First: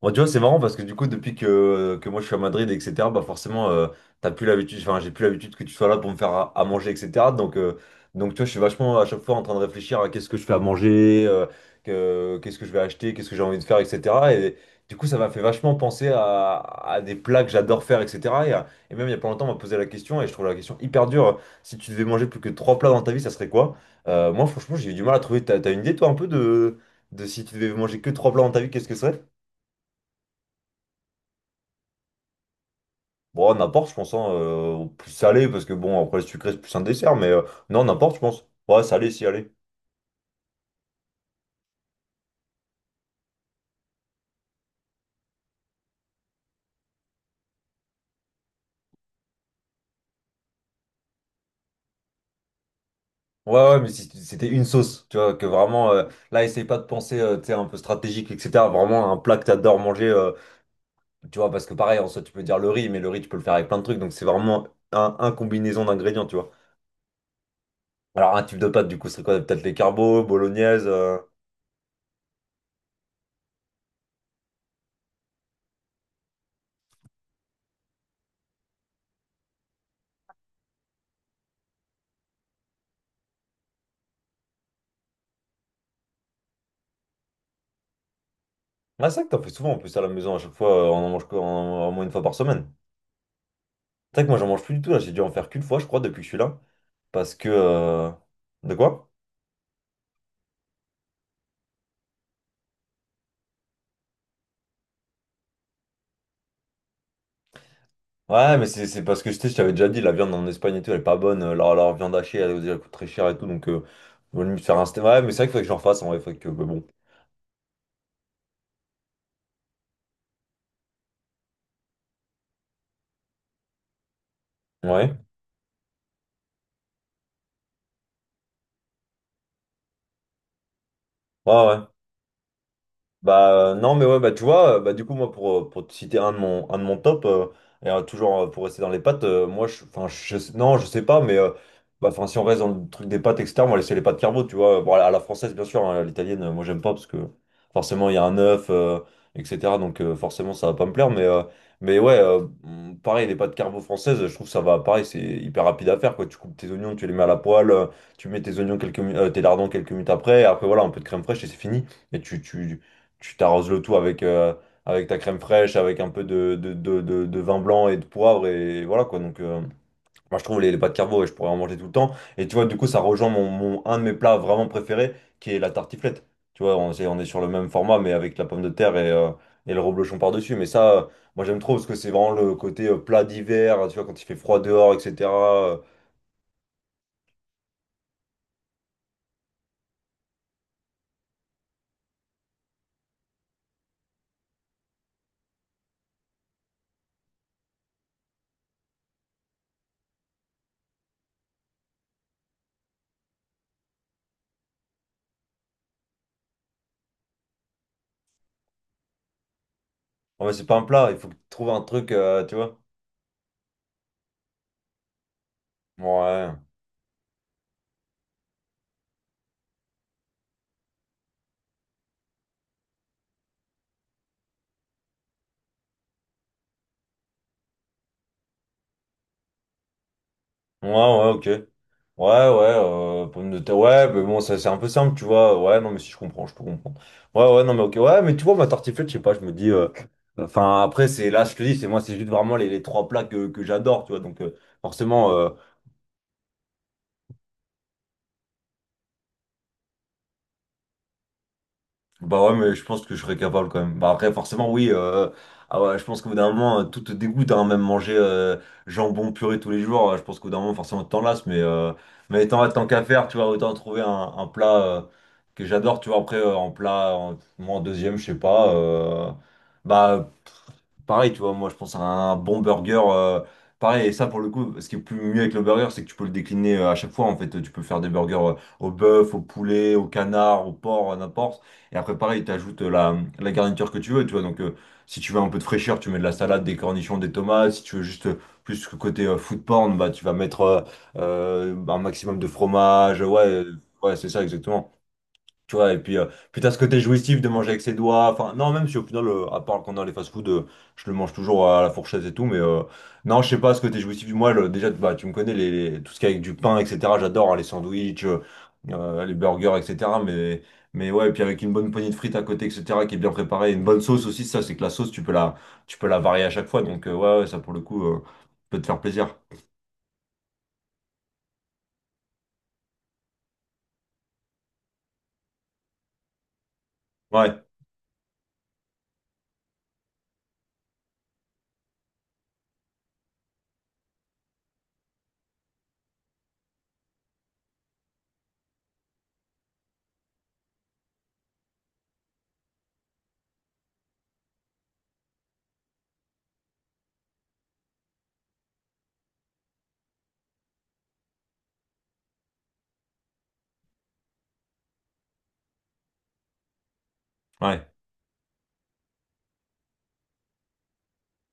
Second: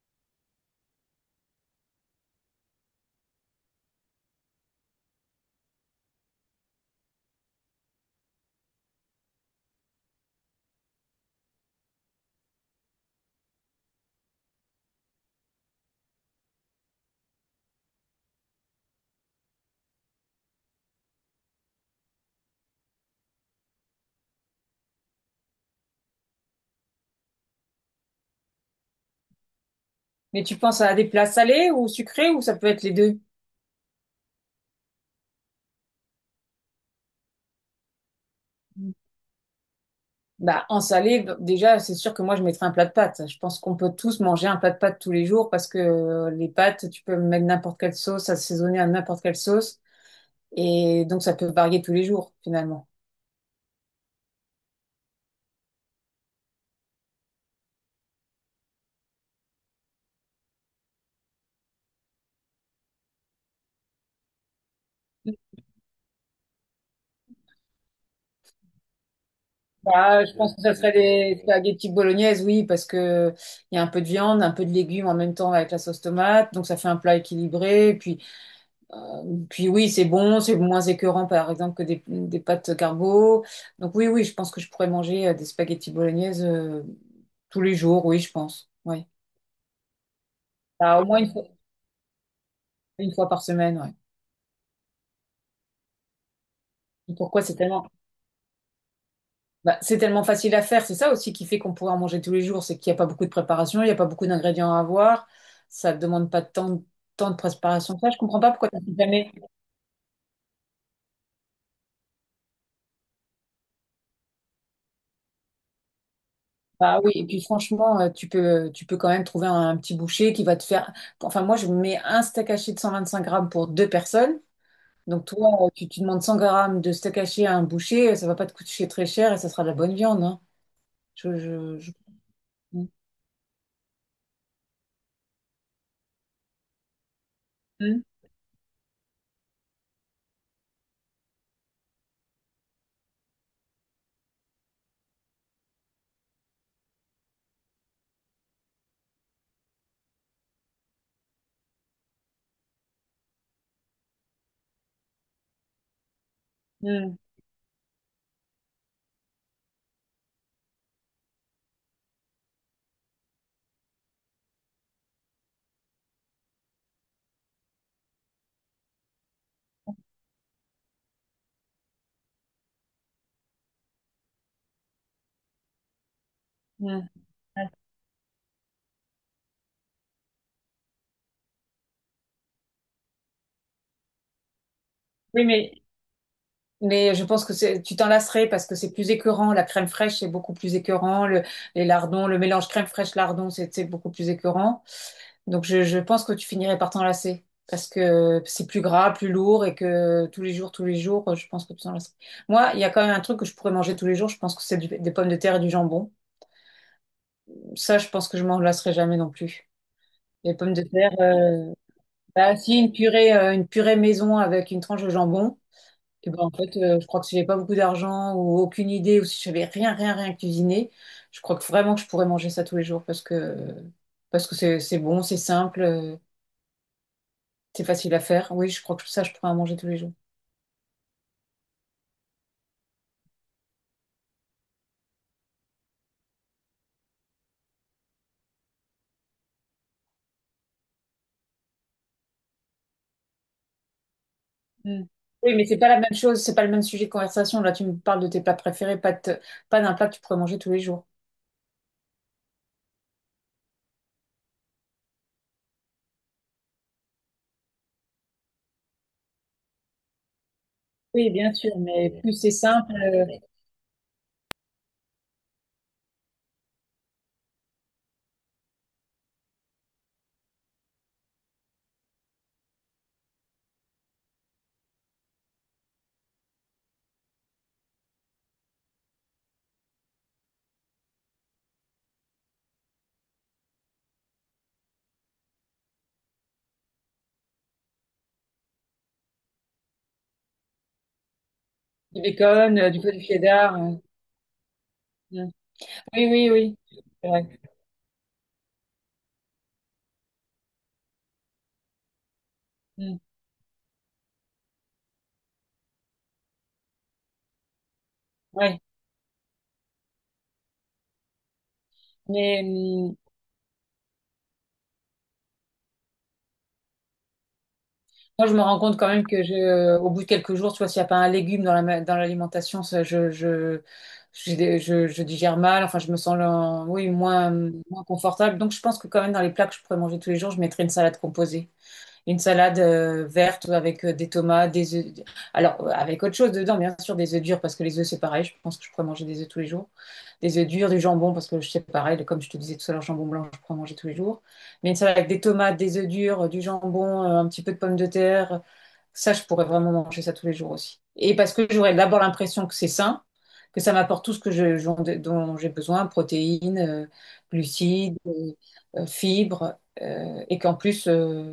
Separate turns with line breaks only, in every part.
Bon, tu vois, c'est marrant parce que du coup, depuis que moi je suis à Madrid, etc., bah forcément, t'as plus l'habitude, enfin, j'ai plus l'habitude que tu sois là pour me faire à manger, etc. Donc, euh, donc, tu vois, je suis vachement à chaque fois en train de réfléchir à qu'est-ce que je fais à manger, qu'est-ce que je vais acheter, qu'est-ce que j'ai envie de faire, etc. Et du coup, ça m'a fait vachement penser à des plats que j'adore faire, etc. Et même il y a pas longtemps, on m'a posé la question et je trouve la question hyper dure. Si tu devais manger plus que trois plats dans ta vie, ça serait quoi? Moi, franchement, j'ai eu du mal à trouver. T'as une idée, toi, un peu de si tu devais manger que trois plats dans ta vie, qu'est-ce que ce serait?
Mais tu penses à des plats salés ou sucrés ou ça peut être les deux?
Bon, n'importe, je pense, hein, plus salé, parce que bon, après le sucré, c'est plus un dessert, mais non, n'importe, je pense. Ouais, salé, si, allez.
En salé, déjà, c'est sûr que moi, je mettrais un plat de pâtes. Je pense qu'on peut tous manger un plat de pâtes tous les jours parce que les pâtes, tu peux mettre n'importe quelle sauce, assaisonner à n'importe quelle sauce. Et donc, ça peut varier tous les jours, finalement.
Ouais, ouais, mais si c'était une sauce, tu vois, que vraiment, là, essaye pas de penser, tu sais, un peu stratégique, etc. Vraiment, un plat que t'adores manger, tu vois, parce que pareil, en soi, tu peux dire le riz, mais le riz, tu peux le faire avec plein de trucs, donc c'est vraiment un combinaison d'ingrédients, tu vois. Alors, un type de pâte, du coup, c'est quoi? Peut-être les carbos,
Bah, je pense que ça
bolognaise.
serait des spaghettis bolognaises, oui, parce que il y a un peu de viande, un peu de légumes en même temps avec la sauce tomate. Donc, ça fait un plat équilibré. Euh, Puis oui, c'est bon, c'est moins écœurant par exemple que des pâtes carbo. Donc oui, je pense que je pourrais manger des spaghettis bolognaises, tous les jours, oui, je pense. Oui.
Ah, c'est vrai que t'en fais souvent, en plus, à la maison, à chaque fois, on
Bah, au
en
moins
mange quoi, au moins une fois par semaine.
une fois par semaine, ouais.
C'est vrai que moi, j'en mange plus du tout, là, j'ai dû en faire qu'une fois, je crois, depuis que je suis là.
Et
Parce
pourquoi
que.
c'est tellement,
De quoi?
bah, c'est tellement facile à faire, c'est ça aussi qui fait qu'on pourrait en manger tous les jours, c'est qu'il n'y a pas beaucoup de préparation, il n'y a pas beaucoup d'ingrédients à avoir, ça ne demande pas tant, tant de préparation. Que Ça, je comprends pas
Ouais, mais
pourquoi tu
c'est
n'as
parce que
jamais.
je sais, je t'avais déjà dit, la viande en Espagne et tout, elle est pas bonne. Leur viande hachée, elle coûte très cher et tout. Donc, vaut mieux faire un steak. Ouais, mais c'est vrai qu'il faudrait que j'en fasse en vrai. Faudrait que. Mais bon.
Bah oui, et puis franchement, tu peux quand même trouver un petit boucher qui va te faire. Enfin, moi, je mets un steak haché de 125 grammes pour deux personnes.
Ouais.
Donc, toi, tu demandes 100 grammes de steak haché à un boucher, ça va pas te coûter très cher et ça sera de la bonne viande, hein. Je,
Ouais, ouais.
je, je- Mm,
Bah non mais ouais, bah tu vois, bah du coup moi pour te citer un de mon top, et toujours, pour rester dans les pâtes, moi je, enfin, non, je sais pas, mais bah, enfin, si on reste dans le truc des pâtes, etc., moi c'est les pâtes carbo, tu vois, bon, à la française, bien sûr, hein. À l'italienne, moi j'aime pas parce que forcément il y a un œuf, etc., donc forcément ça va pas me plaire, mais ouais, pareil, les pâtes carbo françaises, je trouve que ça va. Pareil, c'est hyper rapide à faire, quoi. Tu coupes tes oignons, tu les
mm,
mets à la poêle, tu mets tes oignons quelques tes lardons quelques minutes après, et après voilà, un peu de crème fraîche et c'est fini. Et tu t'arroses le tout avec ta crème fraîche, avec un peu de vin blanc et de poivre, et voilà quoi. Donc, moi je trouve les pâtes carbo, et je pourrais en manger tout le temps. Et tu vois, du coup, ça rejoint un de mes plats vraiment préférés, qui est la tartiflette. Tu vois,
mm.
on est sur le même format, mais avec la pomme de terre et le reblochon par-dessus. Mais ça, moi j'aime trop, parce que c'est vraiment le côté plat d'hiver, tu vois, quand il fait froid dehors,
Oui,
etc.
mais
Euh,
Mais je pense que c'est- tu t'en lasserais parce que c'est plus écœurant. La crème fraîche, c'est beaucoup plus écœurant. Les lardons, le mélange crème fraîche lardon, c'est beaucoup plus écœurant. Donc je pense que tu finirais par t'en lasser parce que c'est plus gras, plus lourd et que tous les jours, je pense que tu t'en lasserais. Moi, il y a quand même un truc que je pourrais manger tous les jours. Je pense que des pommes de terre et du jambon. Ça, je pense que je m'en lasserai jamais non plus.
ouais,
Les
c'est
pommes
pas un
de
plat,
terre,
il faut trouver un truc, tu
bah, si
vois.
une purée, une purée maison avec une tranche de jambon. Et ben, en
Ouais.
fait, je crois que si j'avais pas beaucoup d'argent ou aucune idée ou si j'avais rien cuisiné, je crois que vraiment que je pourrais manger ça tous les jours parce que c'est bon, c'est simple, c'est facile à faire. Oui, je crois que ça, je pourrais en manger tous les jours.
Ouais, ouais, ok. Ouais, ouais, pommes de terre. Ouais, mais bon, ça, c'est un peu simple, tu vois. Ouais, non, mais si je comprends, je peux comprendre. Ouais, ouais, non, mais ok. Ouais, mais tu vois, ma tartiflette, je sais pas, je me dis. Enfin, après, c'est là, je te dis, c'est moi, c'est juste vraiment les trois plats que j'adore, tu vois. Donc,
Mm.
forcément,
Oui, mais c'est pas la même chose, c'est pas le même sujet de conversation. Là, tu me parles de tes plats préférés, pas de te- pas d'un plat que tu pourrais manger tous les jours.
bah ouais, mais je pense que je serais capable quand même. Bah après, forcément, oui. Ah ouais, je pense qu'au bout d'un moment, tout te dégoûte, hein, même manger jambon puré tous les jours. Je pense qu'au bout d'un moment, forcément, tu t'en
Oui,
lasses.
bien
Mais,
sûr,
euh,
mais plus
mais
c'est
tant
simple,
qu'à faire, tu vois, autant trouver un plat que j'adore. Tu vois, après, en plat, moi, en deuxième, je sais pas. Bah, pareil, tu vois, moi je pense à un bon burger. Pareil, et ça pour le coup, ce qui est plus mieux avec le burger, c'est que tu peux le décliner à chaque fois. En fait, tu peux faire des burgers au bœuf, au poulet, au canard, au porc, à n'importe. Et après, pareil, t'ajoutes la garniture que tu veux, tu vois. Donc, si tu veux un peu de fraîcheur, tu mets de la salade, des cornichons, des tomates. Si tu veux juste plus que côté food porn, bah, tu vas mettre un
du
maximum de
bacon, du peu
fromage.
de
Ouais,
cheddar.
ouais, c'est ça, exactement.
Mm.
Tu vois, et puis, euh,
Oui, oui,
puis t'as ce
oui.
côté
C'est
jouissif de
vrai.
manger avec ses doigts. Enfin, non, même si au final, à part quand dans les fast-food, je le mange toujours à la fourchette et tout, mais
Mm.
non, je sais pas, ce côté jouissif. Moi, déjà, bah, tu me connais, les, tout ce qui est avec du pain, etc. J'adore hein, les sandwichs,
Ouais.
les burgers, etc. Mais ouais, et puis avec une bonne poignée de frites à côté, etc., qui
Mais
est bien préparée, une bonne sauce aussi, ça, c'est que la sauce, tu peux la varier à chaque fois. Donc, ouais, ouais, ça, pour le coup,
moi, je me
peut
rends
te
compte
faire
quand même
plaisir.
que au bout de quelques jours, tu vois, s'il n'y a pas un légume dans dans l'alimentation, ça, je digère mal. Enfin, je me sens, là, oui,
Ouais,
moins confortable. Donc, je pense que quand même, dans les plats que je pourrais manger tous les jours, je mettrais une salade verte avec des tomates, des œufs. Alors, avec autre chose dedans, bien sûr, des œufs durs, parce que les œufs, c'est pareil. Je pense que je pourrais manger des œufs tous les jours. Des œufs durs, du jambon, parce que c'est pareil. Comme je te disais tout à l'heure, jambon blanc, je pourrais manger tous les jours. Mais une salade avec des tomates, des œufs durs, du jambon, un petit peu de pommes de terre. Ça, je pourrais vraiment manger ça tous les jours aussi. Et parce que j'aurais d'abord l'impression que c'est sain, que ça m'apporte tout ce que dont j'ai besoin, protéines,
ouais.
glucides, fibres, euh, et qu'en plus, euh,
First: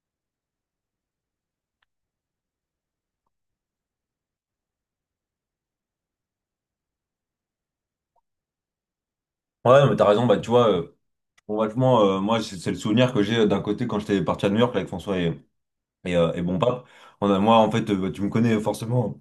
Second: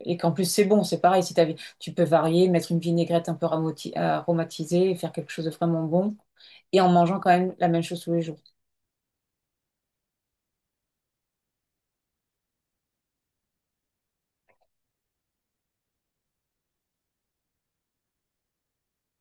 et qu'en plus, c'est bon, c'est pareil. Si t'as- tu peux varier, mettre une vinaigrette un peu aromatisée, faire quelque chose de vraiment bon, et en mangeant quand même la même chose tous les jours.
Ouais, non, mais t'as raison, bah, tu vois. Bon, vachement, moi, c'est le souvenir que j'ai d'un côté quand j'étais parti à New York là, avec François et Bon Pape. On a, moi, en fait, tu me connais forcément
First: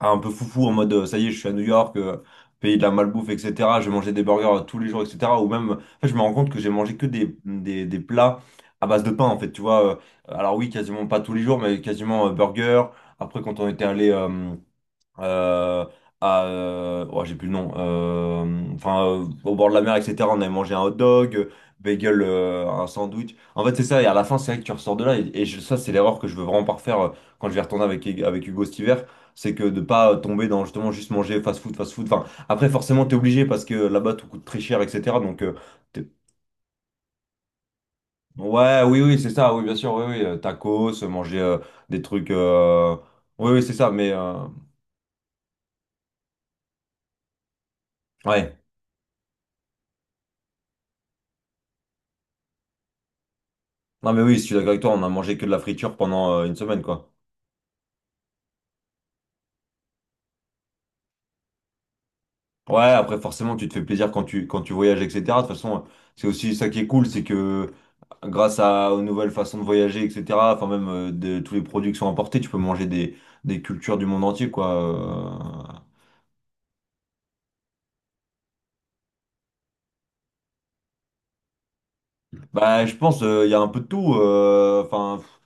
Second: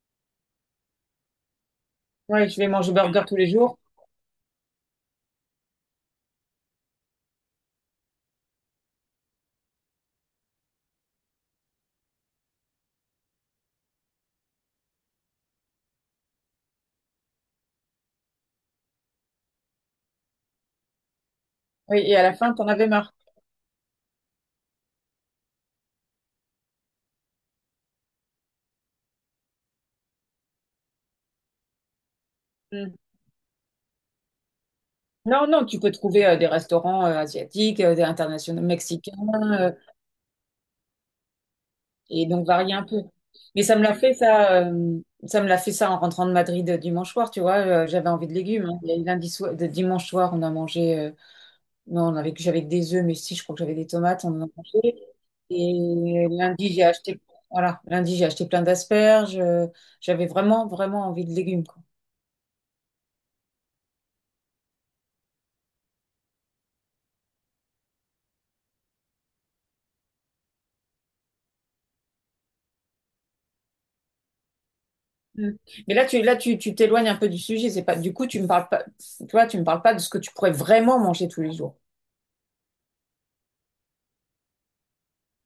hein, un peu foufou en mode ça y est, je suis à New York,
Oui, tu vais
pays de la
manger burger
malbouffe,
tous les jours.
etc. Je vais manger des burgers tous les jours, etc. Ou même, en fait, je me rends compte que j'ai mangé que des plats à base de pain, en fait, tu vois. Alors, oui, quasiment pas tous les jours, mais quasiment burger. Après, quand on était allé. Euh, à, oh, j'ai plus le nom, enfin, au bord de la mer, etc. On avait mangé un hot dog,
Oui, et
bagel,
à la fin, t'en
un
avais marre.
sandwich. En fait, c'est ça, et à la fin, c'est vrai que tu ressors de là, et ça, c'est l'erreur que je veux vraiment pas refaire quand je vais retourner avec Hugo cet hiver, c'est que de pas tomber dans justement juste manger fast food, fast food. Enfin, après,
Mm.
forcément, t'es obligé parce que là-bas, tout coûte très cher, etc. Donc,
Non, non, tu peux
t'es-
trouver des restaurants asiatiques, des internationaux
ouais, oui,
mexicains,
oui, c'est ça, oui,
euh,
bien sûr, oui, oui, tacos, manger des
et
trucs,
donc varier un peu.
oui, oui,
Mais
c'est ça, mais,
ça me l'a fait ça en rentrant de Madrid dimanche soir, tu vois, j'avais envie de
ouais.
légumes, hein. Et dimanche soir, on a mangé, non, on avait j'avais que des œufs, mais si, je crois que j'avais des
Non mais
tomates, on
oui, je
en a
suis d'accord avec toi, on
mangé.
a mangé que de la friture
Et
pendant une semaine quoi.
lundi, j'ai acheté plein d'asperges. J'avais vraiment envie de légumes, quoi.
Ouais, après forcément tu te fais plaisir quand tu voyages, etc. De toute façon, c'est aussi ça qui est cool, c'est que grâce aux nouvelles façons de voyager, etc. Enfin même de tous les produits qui sont importés, tu peux manger des cultures du monde entier
Mm.
quoi.
Mais là, tu t'éloignes un peu du sujet. C'est pas, du coup, tu me parles pas de ce que tu pourrais vraiment manger tous les jours.
Bah je pense, il y a un peu de tout. Enfin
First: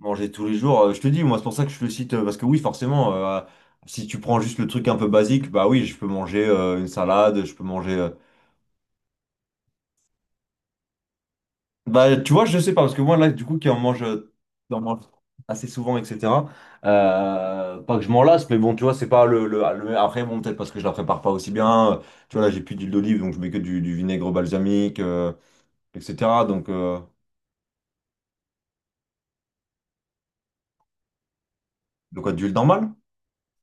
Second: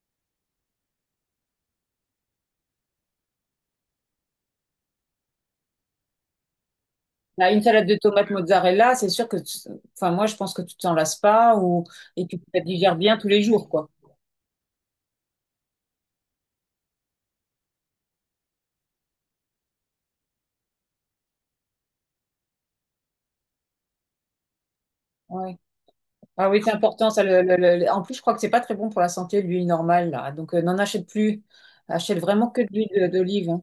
manger tous les jours, je te dis, moi c'est pour ça que je le cite, parce que oui, forcément, si tu prends juste le truc un peu basique, bah oui je peux manger une salade,
Là,
je
une
peux
salade
manger.
de tomates mozzarella, c'est sûr que, enfin, moi, je pense que tu t'en lasses pas ou,
Bah,
et
tu
que tu
vois, je
la
sais pas, parce
digères
que moi,
bien tous
là,
les
du coup, qui
jours,
en
quoi.
mange, euh, qui en mange assez souvent, etc. Pas que je m'en lasse, mais bon, tu vois, c'est pas après, bon, peut-être parce que je la prépare pas aussi bien. Tu vois, là, j'ai plus d'huile d'olive, donc je mets que du vinaigre balsamique,
Ouais.
etc.
Ah oui,
Donc,
c'est important, ça, en plus, je crois que c'est pas très bon pour la santé, l'huile normale, là. Donc, n'en achète plus. Achète
de quoi,
vraiment
d'huile
que de
normale?
l'huile d'olive, hein.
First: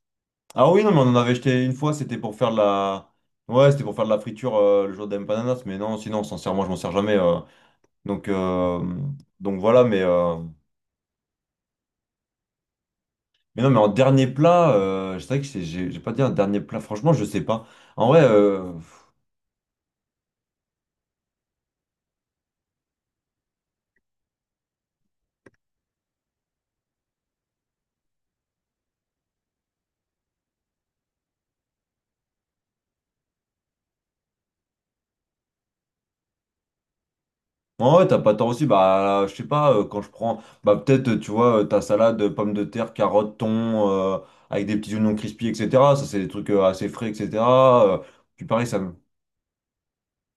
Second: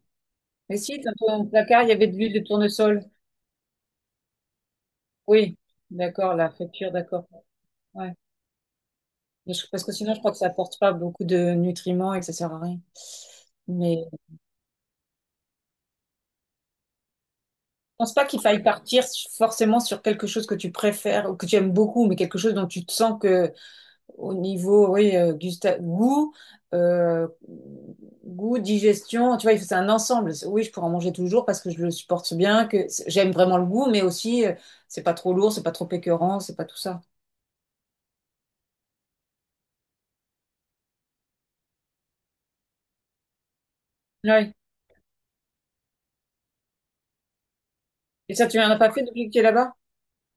Ah
Mais
oui, non, mais
si,
on
dans
en avait
ton
acheté une
placard, il y
fois,
avait de
c'était
l'huile
pour
de
faire de
tournesol.
la. Ouais, c'était pour faire de la friture le jour des
Oui,
empanadas, mais non, sinon,
d'accord, la
sincèrement, je m'en sers
friture,
jamais.
d'accord. Ouais.
Donc, euh,
Mais
donc
je- parce
voilà,
que sinon, je crois que ça apporte pas beaucoup de nutriments et que ça sert à rien.
mais non, mais en
Mais
dernier
je
plat, c'est vrai que j'ai pas dit un dernier plat, franchement, je sais pas. En
pense
vrai,
pas qu'il faille
euh,
partir forcément sur quelque chose que tu préfères ou que tu aimes beaucoup, mais quelque chose dont tu te sens que au niveau, oui, goût, euh, digestion, tu vois, c'est un ensemble. C'est- oui, je pourrais en manger toujours parce que je le supporte bien, j'aime vraiment le goût, mais aussi, c'est pas trop lourd, c'est pas trop écœurant, c'est pas tout ça.
en vrai, t'as pas tort aussi, bah, je sais pas, quand je prends, bah, peut-être, tu vois, ta salade, pommes de terre, carottes, thon,
Oui,
avec des petits oignons crispy, etc. Ça, c'est des trucs assez frais, etc. Euh,
et
puis
ça, tu
pareil,
n'en as
ça
pas
me...
fait depuis que tu es là-bas?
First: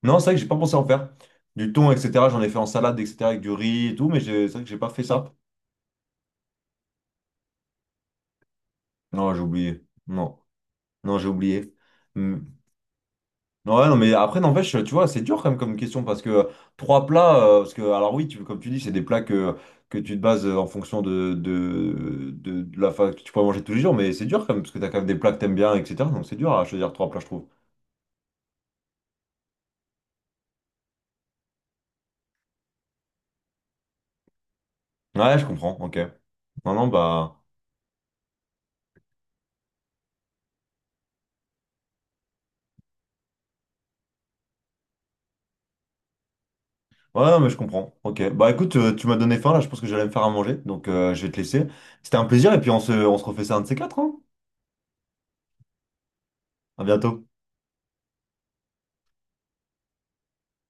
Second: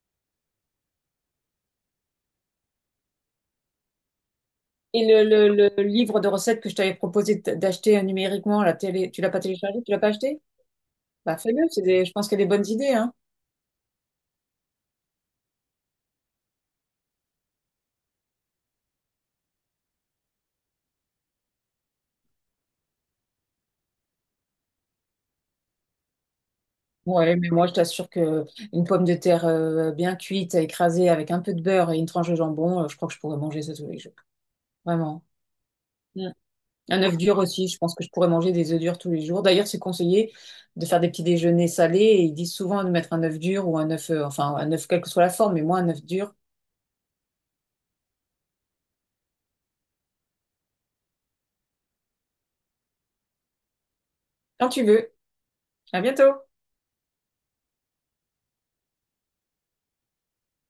Non, c'est vrai que j'ai pas pensé à en faire. Du thon, etc. J'en ai fait en salade, etc. avec du riz et tout, mais c'est vrai que j'ai pas fait
Et
ça.
le livre de recettes que je t'avais proposé d'acheter numériquement, la télé, tu l'as
Non, j'ai
pas téléchargé,
oublié.
tu l'as pas
Non,
acheté?
non, j'ai
Bah fais-le,
oublié.
c'est des, je pense qu'il y a des bonnes idées, hein.
Ouais, non, mais après, n'empêche, tu vois, c'est dur quand même comme question parce que trois plats, parce que, alors oui, comme tu dis, c'est des plats que tu te bases en fonction de la faim que tu pourrais manger tous les jours, mais c'est dur quand même parce que t'as quand même des plats que t'aimes bien, etc. Donc c'est dur à choisir trois plats, je
Ouais,
trouve.
mais moi je t'assure que une pomme de terre bien cuite, écrasée avec un peu de beurre et une tranche de jambon, je crois que je pourrais manger ça tous les jours. Vraiment.
Ouais, je comprends, ok.
Mm.
Non, non,
Un œuf
bah.
dur aussi, je pense que je pourrais manger des œufs durs tous les jours. D'ailleurs, c'est conseillé de faire des petits déjeuners salés et ils disent souvent de mettre un œuf dur ou un œuf, enfin un œuf quelle que soit la forme, mais moi un œuf dur
Ouais, non, mais je comprends, ok. Bah écoute, tu m'as donné faim là, je pense que j'allais me faire à manger, donc je vais te laisser. C'était un plaisir et puis on se refait ça un de ces quatre, hein.
quand tu veux. À bientôt.
À bientôt.